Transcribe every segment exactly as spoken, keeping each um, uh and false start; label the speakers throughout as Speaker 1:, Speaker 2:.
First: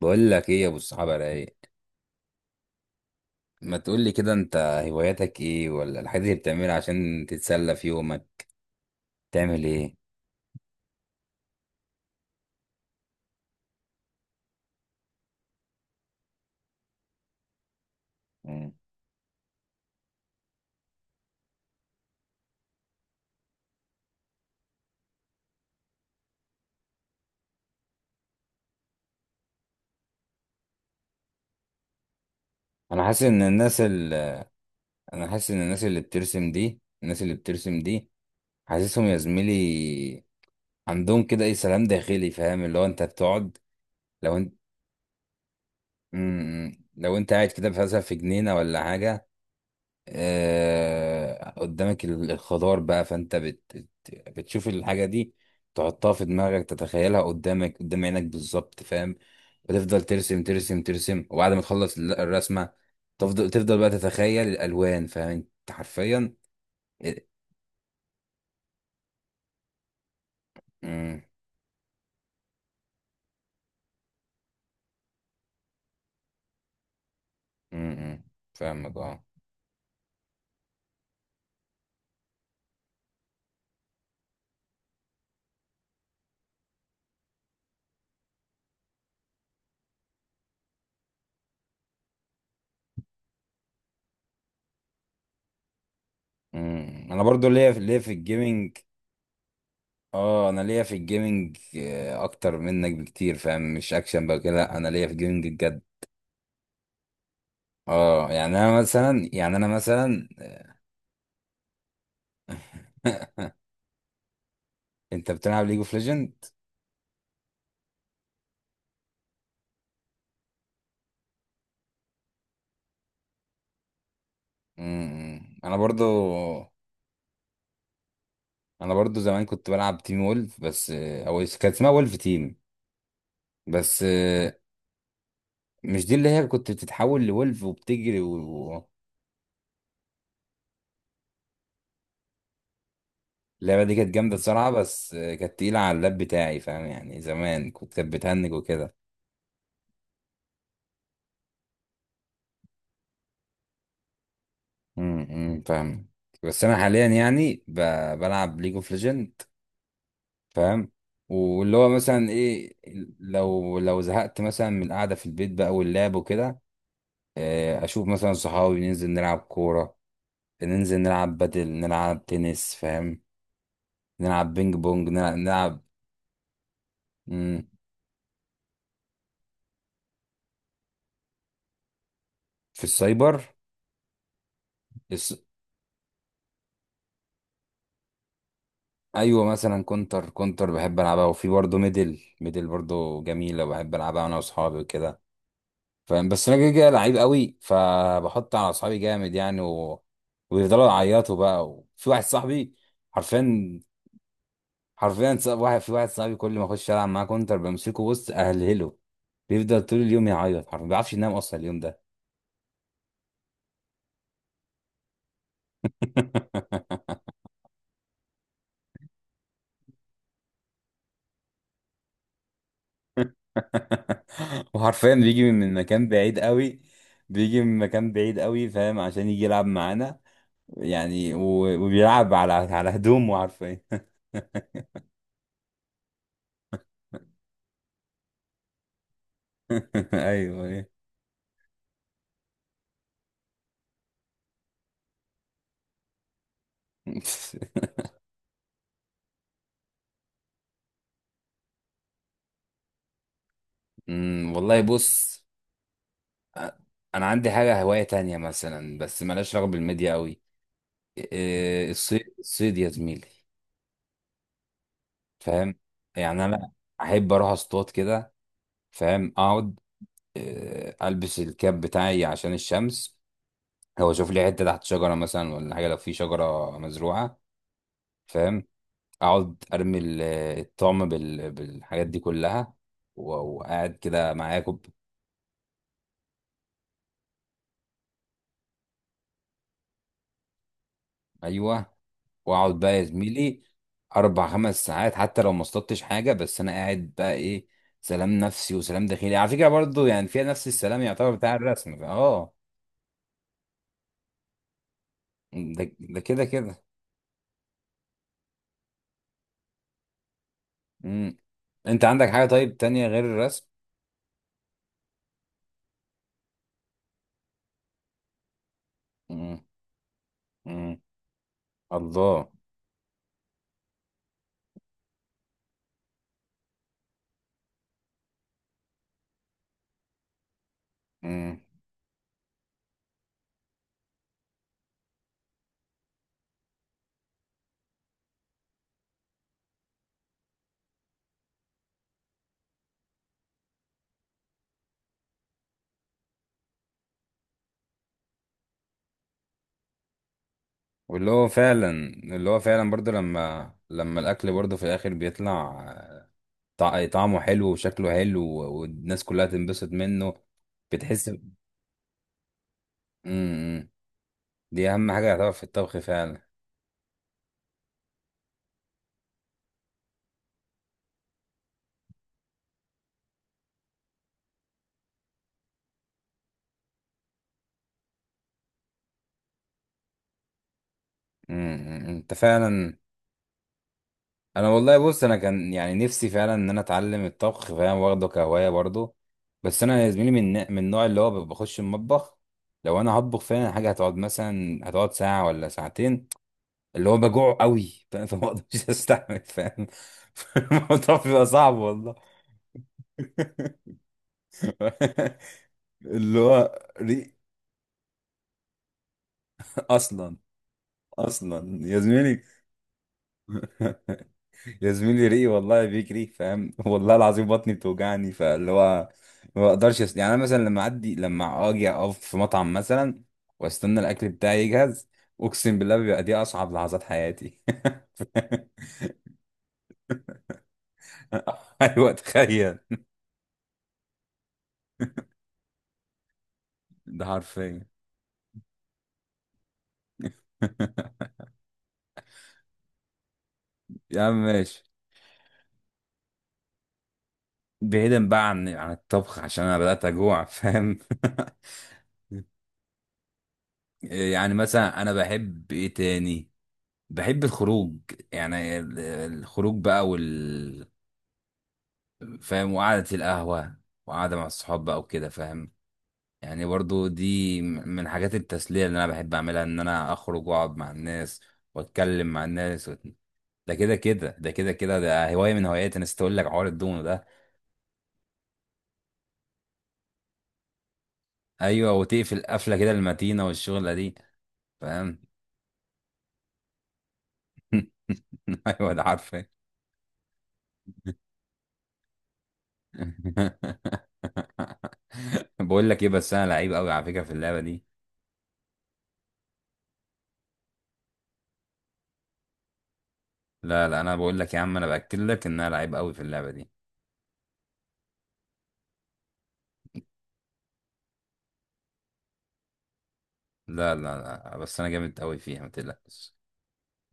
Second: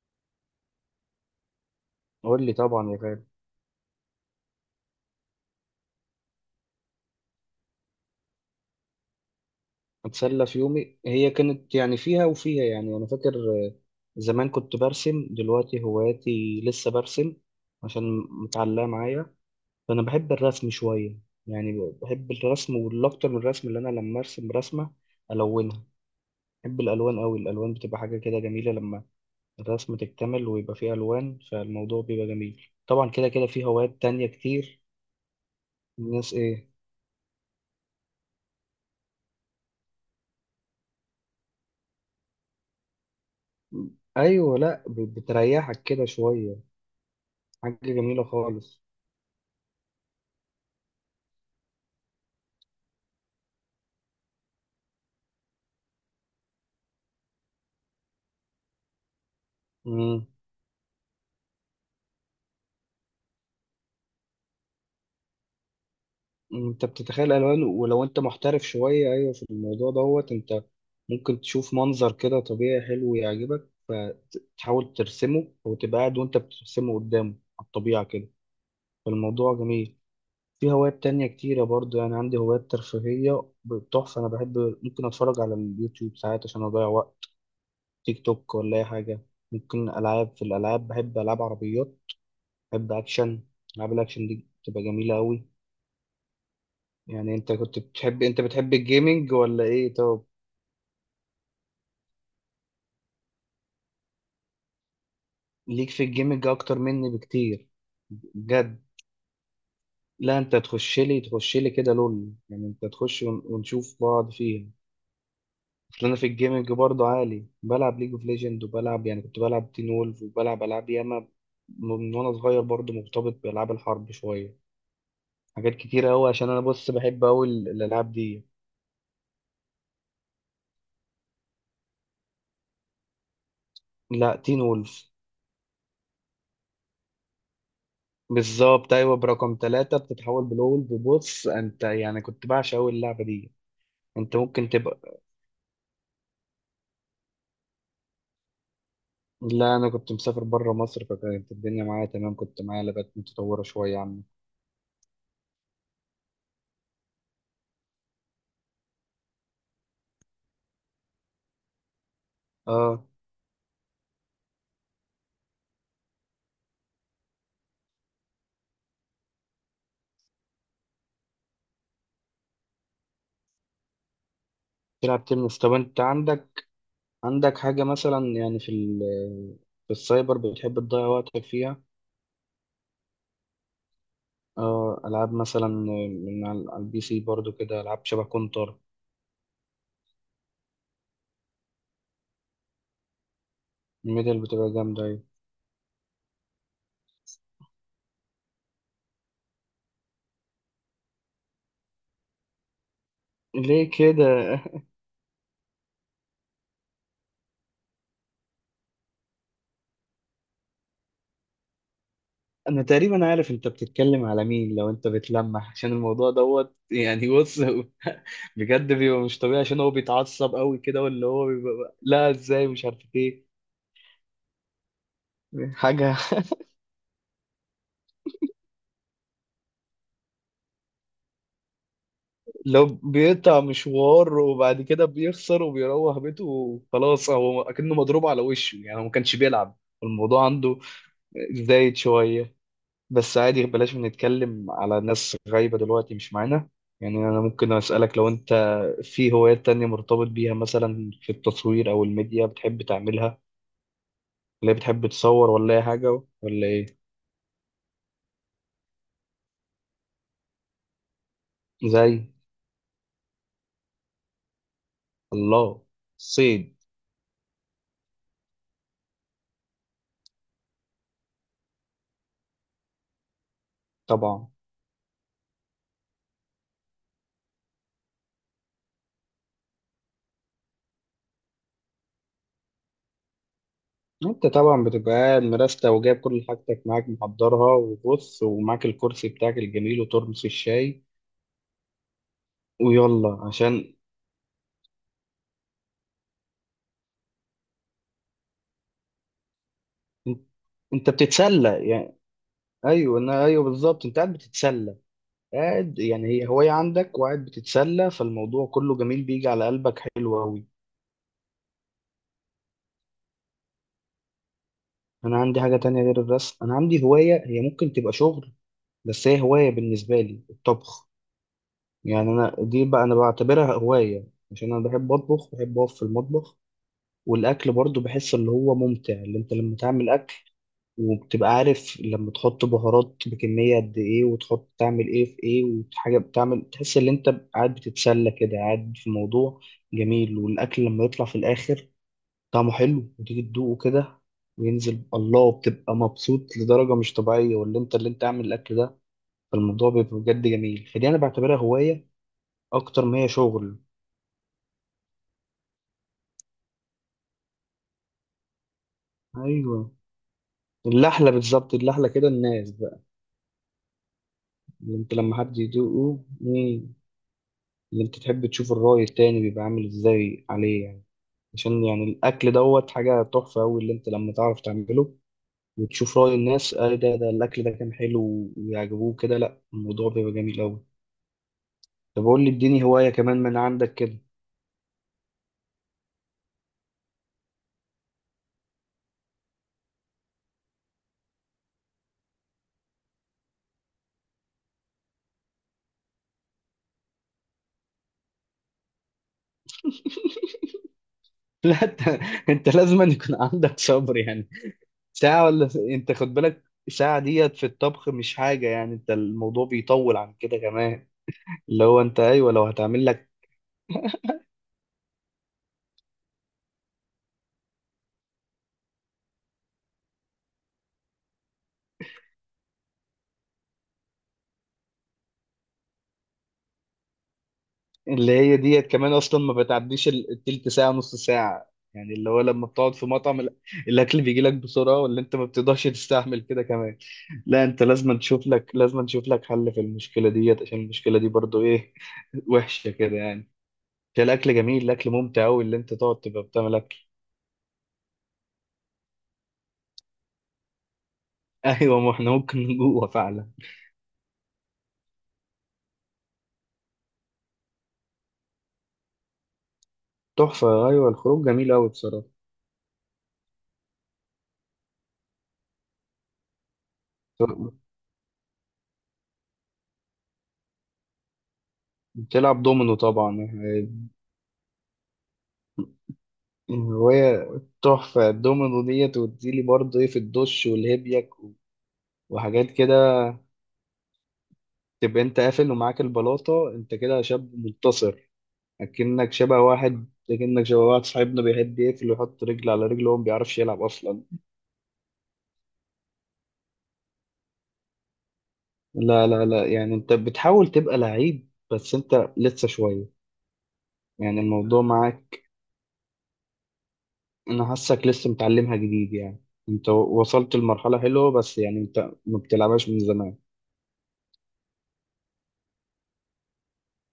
Speaker 1: بقول لك ايه يا ابو الصحابه، رايق؟
Speaker 2: قول لي طبعا يا غالي.
Speaker 1: ما تقول لي كده انت. هواياتك ايه، ولا الحاجات اللي بتعملها عشان تتسلى في يومك؟ تعمل ايه؟
Speaker 2: اتسلى في يومي، هي كانت يعني فيها وفيها. يعني انا فاكر، آه، زمان كنت برسم. دلوقتي هواياتي لسه برسم عشان
Speaker 1: مم.
Speaker 2: متعلقه معايا. فانا بحب الرسم شويه، يعني بحب الرسم، والاكتر من الرسم اللي انا لما ارسم رسمه الونها. بحب الالوان قوي، الالوان بتبقى حاجه كده جميله لما الرسم تكتمل ويبقى فيه الوان، فالموضوع بيبقى جميل.
Speaker 1: انا
Speaker 2: طبعا
Speaker 1: حاسس
Speaker 2: كده
Speaker 1: ان
Speaker 2: كده في
Speaker 1: الناس
Speaker 2: هوايات تانية
Speaker 1: اللي
Speaker 2: كتير.
Speaker 1: انا حاسس ان الناس اللي
Speaker 2: الناس
Speaker 1: بترسم
Speaker 2: ايه؟
Speaker 1: دي الناس اللي بترسم دي حاسسهم يا زميلي، عندهم كده ايه، سلام داخلي، فاهم اللي هو انت بتقعد. لو انت
Speaker 2: ايوه، لا ب- بتريحك كده شويه.
Speaker 1: مم، لو انت قاعد كده
Speaker 2: حاجة
Speaker 1: مثلا في
Speaker 2: جميلة
Speaker 1: جنينه
Speaker 2: خالص.
Speaker 1: ولا حاجه، آه، قدامك ال- الخضار بقى، فانت بت بت- بتشوف الحاجة دي، تحطها في دماغك، تتخيلها قدامك، قدام عينك بالظبط، فاهم؟ وتفضل
Speaker 2: مم.
Speaker 1: ترسم ترسم ترسم، وبعد ما تخلص ال- الرسمة، تفضل تفضل بقى تتخيل الألوان، فاهم انت حرفيا.
Speaker 2: انت
Speaker 1: ال-
Speaker 2: بتتخيل الوان، ولو انت محترف شوية ايوه في الموضوع دوت، انت
Speaker 1: مم،
Speaker 2: ممكن تشوف منظر كده طبيعي حلو يعجبك فتحاول ترسمه، او تبقى قاعد وانت بترسمه قدامه على
Speaker 1: مم،
Speaker 2: الطبيعة
Speaker 1: مم.
Speaker 2: كده.
Speaker 1: فاهمك، اه.
Speaker 2: فالموضوع جميل. في هوايات تانية كتيرة برضو، يعني عندي هوايات ترفيهية تحفة. أنا بحب ممكن أتفرج على اليوتيوب ساعات عشان أضيع وقت، تيك توك ولا أي حاجة. ممكن ألعاب، في الألعاب بحب ألعاب عربيات، بحب أكشن. ألعاب الأكشن دي بتبقى جميلة أوي.
Speaker 1: مم. انا
Speaker 2: يعني
Speaker 1: برضو
Speaker 2: انت
Speaker 1: ليا
Speaker 2: كنت
Speaker 1: في ليا في
Speaker 2: بتحب، انت بتحب
Speaker 1: الجيمنج.
Speaker 2: الجيمنج ولا ايه؟ طب
Speaker 1: اه انا ليا في الجيمنج، آه، اكتر منك بكتير، فاهم؟ مش اكشن بقى كده، لا، انا ليا في الجيمنج بجد.
Speaker 2: ليك في الجيمنج اكتر مني بكتير؟
Speaker 1: اه يعني انا
Speaker 2: بجد؟
Speaker 1: مثلا يعني انا مثلا
Speaker 2: لا انت تخش لي تخش لي كده لول، يعني انت تخش ون- ونشوف بعض فيها.
Speaker 1: انت بتلعب ليج اوف
Speaker 2: اصل انا في
Speaker 1: ليجند؟
Speaker 2: الجيمنج برضه عالي، بلعب ليج اوف ليجند، وبلعب يعني كنت بلعب تين وولف، وبلعب العاب ياما م- من وانا صغير. برضه مرتبط بالعاب الحرب شويه، حاجات
Speaker 1: انا
Speaker 2: كتيره قوي، عشان انا
Speaker 1: برضو
Speaker 2: بص بحب قوي الالعاب دي.
Speaker 1: انا برضو زمان كنت بلعب تيم وولف، بس او كان اسمها وولف تيم بس.
Speaker 2: لا تين وولف.
Speaker 1: مش دي اللي هي كنت بتتحول لولف وبتجري و...
Speaker 2: بالظبط، ايوه برقم ثلاثة بتتحول بلول. ببص انت، يعني كنت بعشق قوي اللعبه دي.
Speaker 1: اللعبة دي كانت جامدة
Speaker 2: انت ممكن
Speaker 1: الصراحة،
Speaker 2: تبقى،
Speaker 1: بس كانت تقيلة على اللاب بتاعي، فاهم؟ يعني زمان كنت كانت بتهنج وكده.
Speaker 2: لا انا كنت مسافر بره مصر، فكانت الدنيا معايا تمام، كنت معايا لغات متطوره شويه عنه.
Speaker 1: امم فاهم. بس انا حاليا يعني ب... بلعب ليج اوف ليجند، فاهم؟ واللي هو مثلا ايه،
Speaker 2: اه.
Speaker 1: لو لو زهقت مثلا من القعده في البيت بقى واللعب وكده، آه، اشوف مثلا صحابي، ننزل نلعب كوره، ننزل نلعب بدل نلعب تنس، فاهم؟ نلعب بينج بونج،
Speaker 2: تلعب
Speaker 1: نلعب,
Speaker 2: تنس؟ طب
Speaker 1: نلعب
Speaker 2: انت عندك، عندك
Speaker 1: مم،
Speaker 2: حاجه مثلا يعني في ال... في السايبر بتحب تضيع وقتك فيها؟
Speaker 1: في السايبر.
Speaker 2: اه، العاب
Speaker 1: الس...
Speaker 2: مثلا من على على البي سي برضو كده، العاب شبه كونتر.
Speaker 1: ايوه، مثلا كونتر كونتر بحب العبها، وفي برضه ميدل ميدل برضه جميله، بحب العبها انا
Speaker 2: الميدل بتبقى
Speaker 1: واصحابي
Speaker 2: جامده
Speaker 1: وكده،
Speaker 2: أوي.
Speaker 1: فاهم؟ بس انا كده كده لعيب قوي، فبحط على اصحابي جامد يعني و... ويفضلوا يعيطوا بقى، وفي واحد صاحبي حرفيا،
Speaker 2: ليه كده؟
Speaker 1: حرفيا صاحب واحد، في واحد صاحبي كل ما اخش العب معاه كونتر بمسكه، بص اهلهله، بيفضل طول اليوم يعيط حرفيا، ما بيعرفش ينام اصلا اليوم ده.
Speaker 2: انا تقريبا عارف انت بتتكلم على مين لو انت بتلمح، عشان الموضوع دوت يعني، بص بجد بيبقى مش طبيعي، عشان هو بيتعصب قوي كده، واللي هو بيبقى لا ازاي، مش عارف ايه
Speaker 1: وحرفيا بيجي من من مكان
Speaker 2: حاجة
Speaker 1: بعيد قوي، بيجي من مكان بعيد قوي، فاهم، عشان يجي يلعب معانا. يعني و... وبيلعب على
Speaker 2: لو
Speaker 1: على هدومه
Speaker 2: بيقطع
Speaker 1: حرفيا.
Speaker 2: مشوار وبعد كده بيخسر وبيروح بيته وخلاص، هو اكنه مضروب على وشه، يعني هو ما كانش بيلعب. الموضوع
Speaker 1: ايوه،
Speaker 2: عنده
Speaker 1: ايوه.
Speaker 2: زايد شوية. بس عادي، بلاش نتكلم على ناس غايبة دلوقتي مش معانا. يعني أنا ممكن أسألك، لو أنت في هوايات تانية مرتبط بيها، مثلا في التصوير أو الميديا بتحب تعملها؟
Speaker 1: امم
Speaker 2: ولا
Speaker 1: والله
Speaker 2: بتحب
Speaker 1: بص.
Speaker 2: تصور ولا أي حاجة ولا
Speaker 1: أ-
Speaker 2: إيه؟
Speaker 1: انا عندي حاجه هوايه تانية مثلا، بس مالهاش علاقه بالميديا قوي. إيه،
Speaker 2: زي،
Speaker 1: الصيد، الصيد يا زميلي، فاهم؟
Speaker 2: الله،
Speaker 1: يعني انا
Speaker 2: صيد.
Speaker 1: احب اروح اصطاد كده، فاهم، اقعد، إيه، البس الكاب بتاعي عشان الشمس، او اشوف لي
Speaker 2: طبعا.
Speaker 1: حته تحت شجره مثلا ولا حاجه، لو في شجره مزروعه، فاهم، اقعد ارمي ال- الطعم بال- بالحاجات دي كلها، و- وقاعد كده
Speaker 2: أنت
Speaker 1: معايا
Speaker 2: طبعا
Speaker 1: كوب.
Speaker 2: بتبقى قاعد مرستة وجايب كل حاجتك معاك محضرها، وبص ومعاك الكرسي بتاعك الجميل وترمس الشاي.
Speaker 1: ايوه، واقعد بقى يا
Speaker 2: ويلا
Speaker 1: زميلي
Speaker 2: عشان،
Speaker 1: اربع خمس ساعات، حتى لو ما اصطدتش حاجه، بس انا قاعد بقى ايه، سلام نفسي وسلام داخلي، على فكره برضو يعني
Speaker 2: أنت،
Speaker 1: فيها نفس السلام
Speaker 2: أنت
Speaker 1: يعتبر بتاع
Speaker 2: بتتسلى
Speaker 1: الرسم،
Speaker 2: يعني.
Speaker 1: اه.
Speaker 2: أيوه، أنا أيوه بالظبط، أنت قاعد بتتسلى.
Speaker 1: ده
Speaker 2: قاعد
Speaker 1: ده
Speaker 2: يعني
Speaker 1: كده
Speaker 2: هي هواية
Speaker 1: كده.
Speaker 2: عندك، وقاعد بتتسلى، فالموضوع كله جميل بيجي على قلبك حلو أوي.
Speaker 1: امم انت عندك حاجه طيب تانية غير الرسم؟
Speaker 2: أنا عندي حاجة تانية غير الرسم. أنا عندي هواية هي ممكن تبقى شغل، بس هي
Speaker 1: امم.
Speaker 2: هواية بالنسبة لي،
Speaker 1: امم.
Speaker 2: الطبخ. يعني
Speaker 1: الله.
Speaker 2: أنا دي بقى أنا بعتبرها هواية، عشان أنا بحب أطبخ، بحب أقف في المطبخ. والأكل برضو بحس اللي هو ممتع، اللي أنت لما تعمل وبتبقى
Speaker 1: امم.
Speaker 2: عارف لما تحط بهارات بكمية قد إيه، وتحط تعمل إيه في إيه، وحاجة بتعمل، تحس إن أنت قاعد بتتسلى كده، قاعد في موضوع جميل. والأكل لما يطلع في الآخر طعمه حلو وتيجي تدوقه كده وينزل، الله بتبقى مبسوط لدرجة مش طبيعية، واللي أنت، اللي أنت عامل الأكل ده. فالموضوع بيبقى بجد جميل، فدي أنا
Speaker 1: واللي هو
Speaker 2: بعتبرها
Speaker 1: فعلا
Speaker 2: هواية
Speaker 1: اللي هو فعلا
Speaker 2: أكتر
Speaker 1: برضو
Speaker 2: ما هي
Speaker 1: لما
Speaker 2: شغل.
Speaker 1: لما الاكل برضو في الاخر بيطلع، طع- طعمه حلو وشكله حلو، والناس كلها تنبسط
Speaker 2: أيوه،
Speaker 1: منه، بتحس.
Speaker 2: اللحلة بالظبط، اللحلة كده الناس بقى.
Speaker 1: امم دي
Speaker 2: اللي
Speaker 1: اهم
Speaker 2: أنت
Speaker 1: حاجه
Speaker 2: لما
Speaker 1: يعتبر
Speaker 2: حد
Speaker 1: في الطبخ
Speaker 2: يدوقه.
Speaker 1: فعلا.
Speaker 2: مم. اللي انت تحب تشوف الرأي التاني بيبقى عامل ازاي عليه، يعني عشان يعني الأكل دوت حاجة تحفة أوي اللي انت لما تعرف تعمله، وتشوف رأي الناس، اه ده ده الأكل ده كان حلو ويعجبوه كده، لا الموضوع بيبقى جميل أوي.
Speaker 1: امم امم، امم.
Speaker 2: طب
Speaker 1: انت
Speaker 2: قول لي اديني
Speaker 1: فعلا.
Speaker 2: هواية كمان من عندك كده
Speaker 1: انا والله بص، انا كان يعني نفسي فعلا ان انا اتعلم الطبخ، فاهم، واخده كهوايه برضه. بس انا يا زميلي من من النوع اللي هو بخش المطبخ. لو انا هطبخ فعلا حاجه هتقعد مثلا هتقعد ساعه ولا ساعتين، اللي هو بجوع قوي. فاهم، فما اقدرش استحمل، فاهم، الموضوع بيبقى صعب
Speaker 2: لا انت
Speaker 1: والله.
Speaker 2: انت لازم أن يكون عندك صبر يعني. ساعة ولا س- انت خد
Speaker 1: اللي
Speaker 2: بالك
Speaker 1: هو
Speaker 2: ساعة
Speaker 1: ري...
Speaker 2: ديت في الطبخ مش حاجة، يعني انت الموضوع بيطول عن
Speaker 1: اصلا،
Speaker 2: كده كمان. اللي
Speaker 1: اصلا يا
Speaker 2: هو انت،
Speaker 1: زميلي.
Speaker 2: ايوه لو هتعمل لك.
Speaker 1: يا زميلي، ريقي والله بيجري، فاهم. والله العظيم، بطني بتوجعني، فاللي هو ما بقدرش أس... يعني انا مثلا لما اعدي لما اجي اقف في مطعم مثلا واستنى الاكل بتاعي يجهز، اقسم بالله بيبقى دي اصعب لحظات حياتي.
Speaker 2: اللي هي ديت كمان اصلا ما بتعديش ال- التلت ساعه نص ساعه،
Speaker 1: ايوه،
Speaker 2: يعني اللي هو لما
Speaker 1: تخيل،
Speaker 2: بتقعد في مطعم ال- الاكل بيجي لك بسرعه، ولا انت ما بتقدرش تستحمل كده كمان؟
Speaker 1: ده
Speaker 2: لا انت
Speaker 1: حرفيا.
Speaker 2: لازم تشوف لك، لازم تشوف لك حل في المشكله ديت، عشان المشكله دي برضو ايه وحشه كده يعني.
Speaker 1: يا
Speaker 2: عشان
Speaker 1: عم
Speaker 2: الاكل جميل،
Speaker 1: ماشي.
Speaker 2: الاكل ممتع قوي اللي انت تقعد تبقى بتعمل اكل
Speaker 1: بعيدا بقى عن عن الطبخ، عشان انا بدأت اجوع، فاهم.
Speaker 2: ايوه ما احنا ممكن نجوع فعلا.
Speaker 1: يعني مثلا انا بحب ايه تاني؟ بحب الخروج، يعني ال- الخروج بقى،
Speaker 2: تحفه، ايوه الخروج جميل قوي بصراحه.
Speaker 1: فاهم، وقعدة القهوة، وقعدة مع الصحاب بقى وكده، فاهم. يعني برضو دي م- من حاجات التسلية اللي أنا بحب أعملها، إن أنا أخرج وأقعد مع الناس وأتكلم مع
Speaker 2: بتلعب
Speaker 1: الناس
Speaker 2: دومينو
Speaker 1: وت...
Speaker 2: طبعا.
Speaker 1: ده كده كده ده كده كده ده هواية من هواياتي، أنا نسيت أقول لك حوار الدومو ده.
Speaker 2: الرواية، تحفة الدومينو ديت، وتديلي برضه ايه في الدش والهبيك و-
Speaker 1: أيوة، وتقفل
Speaker 2: وحاجات
Speaker 1: قفلة كده
Speaker 2: كده.
Speaker 1: المتينة والشغلة دي، فاهم.
Speaker 2: تبقى انت قافل ومعاك البلاطة، انت كده شاب منتصر.
Speaker 1: أيوة، ده
Speaker 2: اكنك
Speaker 1: عارفة.
Speaker 2: شبه واحد اكنك شبه واحد صاحبنا بيحب يقفل ويحط رجل على رجل وهو ما بيعرفش يلعب اصلا.
Speaker 1: بقول لك إيه، بس أنا لعيب أوي على فكرة في اللعبة دي.
Speaker 2: لا لا لا، يعني انت بتحاول تبقى لعيب بس انت لسه شوية.
Speaker 1: لا، لا، أنا بقول
Speaker 2: يعني
Speaker 1: لك يا عم،
Speaker 2: الموضوع
Speaker 1: أنا بأكد
Speaker 2: معاك،
Speaker 1: لك إن أنا لعيب أوي في اللعبة دي.
Speaker 2: انا حاسك لسه متعلمها جديد يعني، انت وصلت لمرحلة حلوة، بس يعني انت ما بتلعبهاش من زمان.
Speaker 1: لا، لا، لا، بس انا جامد قوي فيها، ما تقلقش.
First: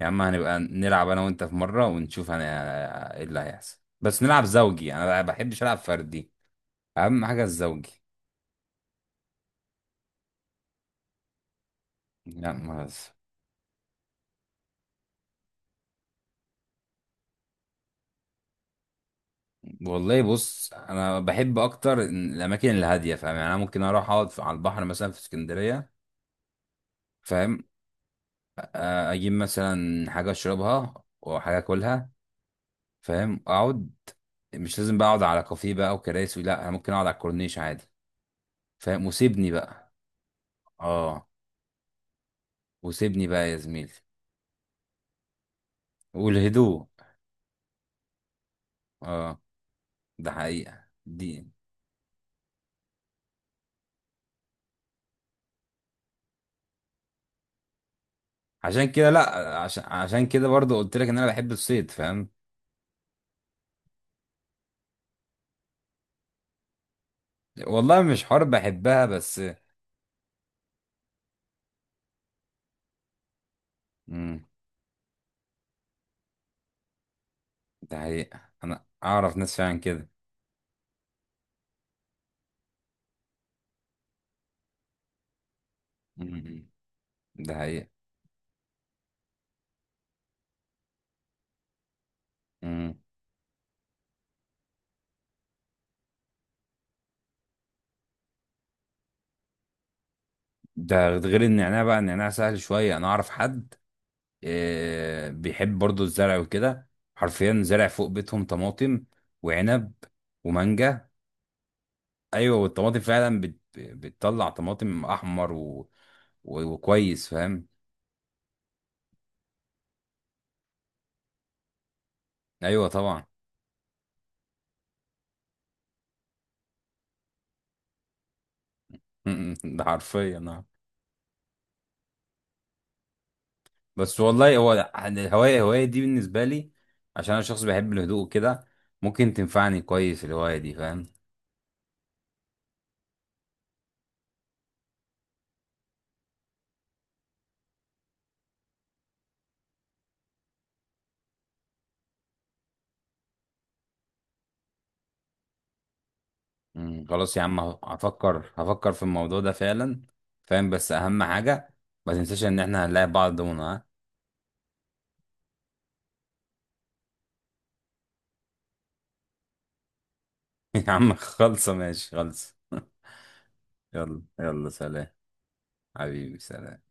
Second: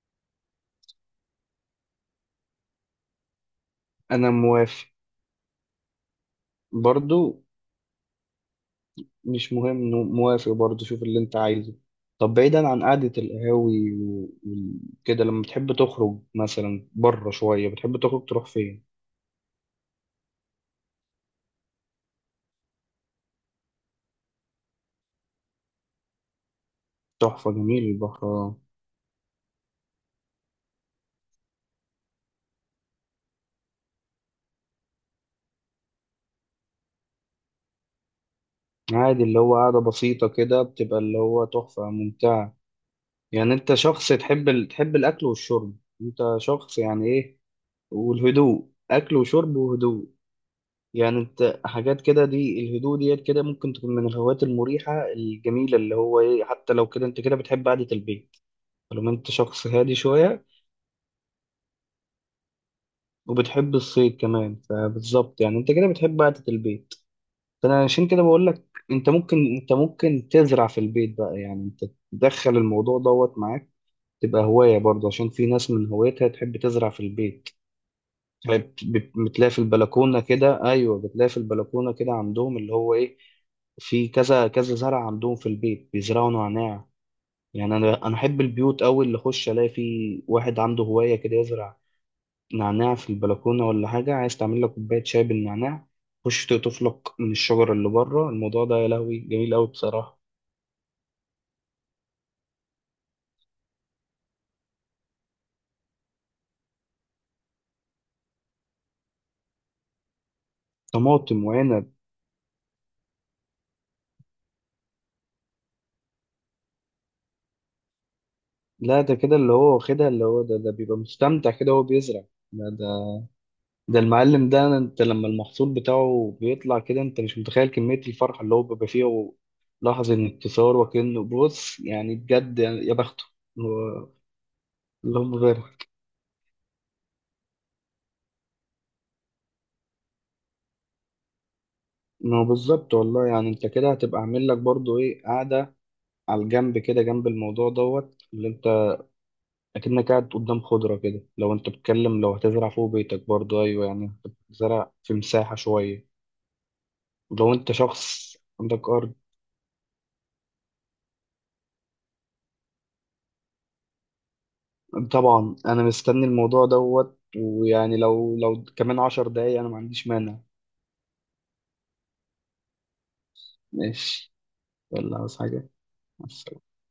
Speaker 1: يا عم هنبقى نلعب انا وانت في مره ونشوف انا ايه اللي هيحصل، بس
Speaker 2: انا
Speaker 1: نلعب
Speaker 2: موافق
Speaker 1: زوجي، انا ما بحبش العب فردي،
Speaker 2: برضو.
Speaker 1: اهم حاجه الزوجي.
Speaker 2: مش مهم، موافق برضه، شوف اللي انت عايزه. طب
Speaker 1: لا،
Speaker 2: بعيدا عن
Speaker 1: ما
Speaker 2: قعدة القهاوي و- وكده، لما بتحب تخرج مثلا بره شوية بتحب تخرج تروح فين؟
Speaker 1: والله بص، انا بحب اكتر الاماكن الهاديه، فاهم، يعني انا ممكن اروح اقعد في- على البحر مثلا في اسكندريه،
Speaker 2: تحفة،
Speaker 1: فاهم،
Speaker 2: جميل البحر، آه.
Speaker 1: آه، اجيب مثلا حاجه اشربها وحاجه اكلها، فاهم، اقعد، مش لازم بقى اقعد على كافيه بقى وكراسي، لا، انا ممكن اقعد على الكورنيش عادي، فاهم،
Speaker 2: عادي، اللي
Speaker 1: وسيبني
Speaker 2: هو قعدة
Speaker 1: بقى
Speaker 2: بسيطة كده بتبقى اللي
Speaker 1: اه
Speaker 2: هو تحفة ممتعة.
Speaker 1: وسيبني بقى
Speaker 2: يعني
Speaker 1: يا
Speaker 2: انت
Speaker 1: زميلي.
Speaker 2: شخص تحب ال... تحب الأكل والشرب، انت شخص
Speaker 1: والهدوء،
Speaker 2: يعني ايه. والهدوء، أكل
Speaker 1: اه،
Speaker 2: وشرب وهدوء.
Speaker 1: ده حقيقة
Speaker 2: يعني
Speaker 1: دي.
Speaker 2: انت حاجات كده دي الهدوء ديت كده ممكن تكون من الهوايات المريحة الجميلة اللي هو ايه، حتى لو كده انت كده بتحب قعدة البيت.
Speaker 1: عشان كده،
Speaker 2: طالما انت
Speaker 1: لا،
Speaker 2: شخص
Speaker 1: عشان
Speaker 2: هادي
Speaker 1: عشان
Speaker 2: شوية
Speaker 1: كده برضه قلت لك ان انا بحب الصيد، فاهم.
Speaker 2: وبتحب الصيد كمان، فبالظبط يعني انت كده بتحب قعدة البيت. فانا
Speaker 1: والله
Speaker 2: عشان كده
Speaker 1: مش
Speaker 2: بقول
Speaker 1: حرب،
Speaker 2: لك،
Speaker 1: بحبها
Speaker 2: انت ممكن
Speaker 1: بس.
Speaker 2: انت ممكن تزرع في البيت بقى، يعني انت تدخل الموضوع دوت معاك، تبقى
Speaker 1: امم
Speaker 2: هواية برضه، عشان في ناس من هوايتها تحب تزرع في البيت.
Speaker 1: ده حقيقة،
Speaker 2: بت-
Speaker 1: انا
Speaker 2: بت-
Speaker 1: اعرف
Speaker 2: بتلاقي
Speaker 1: ناس
Speaker 2: في
Speaker 1: فعلا كده.
Speaker 2: البلكونة كده، ايوه بتلاقي في البلكونة كده عندهم، اللي هو ايه، في كذا كذا زرع عندهم في البيت، بيزرعوا
Speaker 1: امم
Speaker 2: نعناع.
Speaker 1: ده
Speaker 2: يعني
Speaker 1: حقيقة.
Speaker 2: انا انا احب البيوت قوي اللي اخش الاقي فيه واحد عنده هواية كده، يزرع نعناع
Speaker 1: امم
Speaker 2: في البلكونة ولا حاجة، عايز تعمل لك كوباية شاي بالنعناع، خش تقطف لك من الشجرة اللي بره. الموضوع ده يا لهوي جميل أوي بصراحة.
Speaker 1: ده غير النعناع بقى، النعناع سهل شوية، انا اعرف حد، آه، بيحب برضه الزرع وكده، حرفيا زرع فوق بيتهم طماطم وعنب ومانجا.
Speaker 2: طماطم وعنب؟
Speaker 1: ايوه، والطماطم فعلا بت... بتطلع طماطم احمر و... و... وكويس، فاهم.
Speaker 2: لا ده كده اللي هو واخدها، اللي هو ده ده بيبقى مستمتع كده وهو بيزرع. ده ده
Speaker 1: ايوه طبعا.
Speaker 2: ده المعلم ده، انت لما المحصول بتاعه بيطلع كده انت مش متخيل كمية الفرحة اللي هو بيبقى فيها.
Speaker 1: ده
Speaker 2: لحظة
Speaker 1: حرفيا، نعم.
Speaker 2: انتصار، وكأنه بص يعني بجد يعني يا بخته. هو-
Speaker 1: بس والله هو يعني
Speaker 2: اللهم
Speaker 1: الهوايه الهوايه
Speaker 2: بارك.
Speaker 1: دي بالنسبه لي، عشان انا شخص بيحب الهدوء كده، ممكن تنفعني كويس الهوايه دي، فاهم.
Speaker 2: ما هو بالظبط والله، يعني انت كده هتبقى عامل لك برضو ايه قعدة على الجنب كده، جنب الموضوع دوت اللي انت اكنك قاعد قدام خضرة كده، لو انت بتتكلم لو هتزرع فوق بيتك برضه، ايوه يعني انت بتزرع في مساحة شوية
Speaker 1: مم، خلاص يا
Speaker 2: لو
Speaker 1: عم،
Speaker 2: انت
Speaker 1: ه-
Speaker 2: شخص
Speaker 1: هفكر
Speaker 2: عندك
Speaker 1: هفكر في
Speaker 2: ارض.
Speaker 1: الموضوع ده فعلا، فاهم، بس اهم حاجه ما تنساش ان احنا هنلاقي بعض دونا، ها.
Speaker 2: طبعا انا مستني الموضوع دوت، ويعني لو لو كمان عشر دقايق انا ما عنديش مانع.
Speaker 1: يا عم خلصه، ماشي، خلصه. يلا
Speaker 2: ماشي.
Speaker 1: يلا، سلام.
Speaker 2: ولا عاوز حاجة؟ مع
Speaker 1: حبيبي،
Speaker 2: السلامة.
Speaker 1: سلام.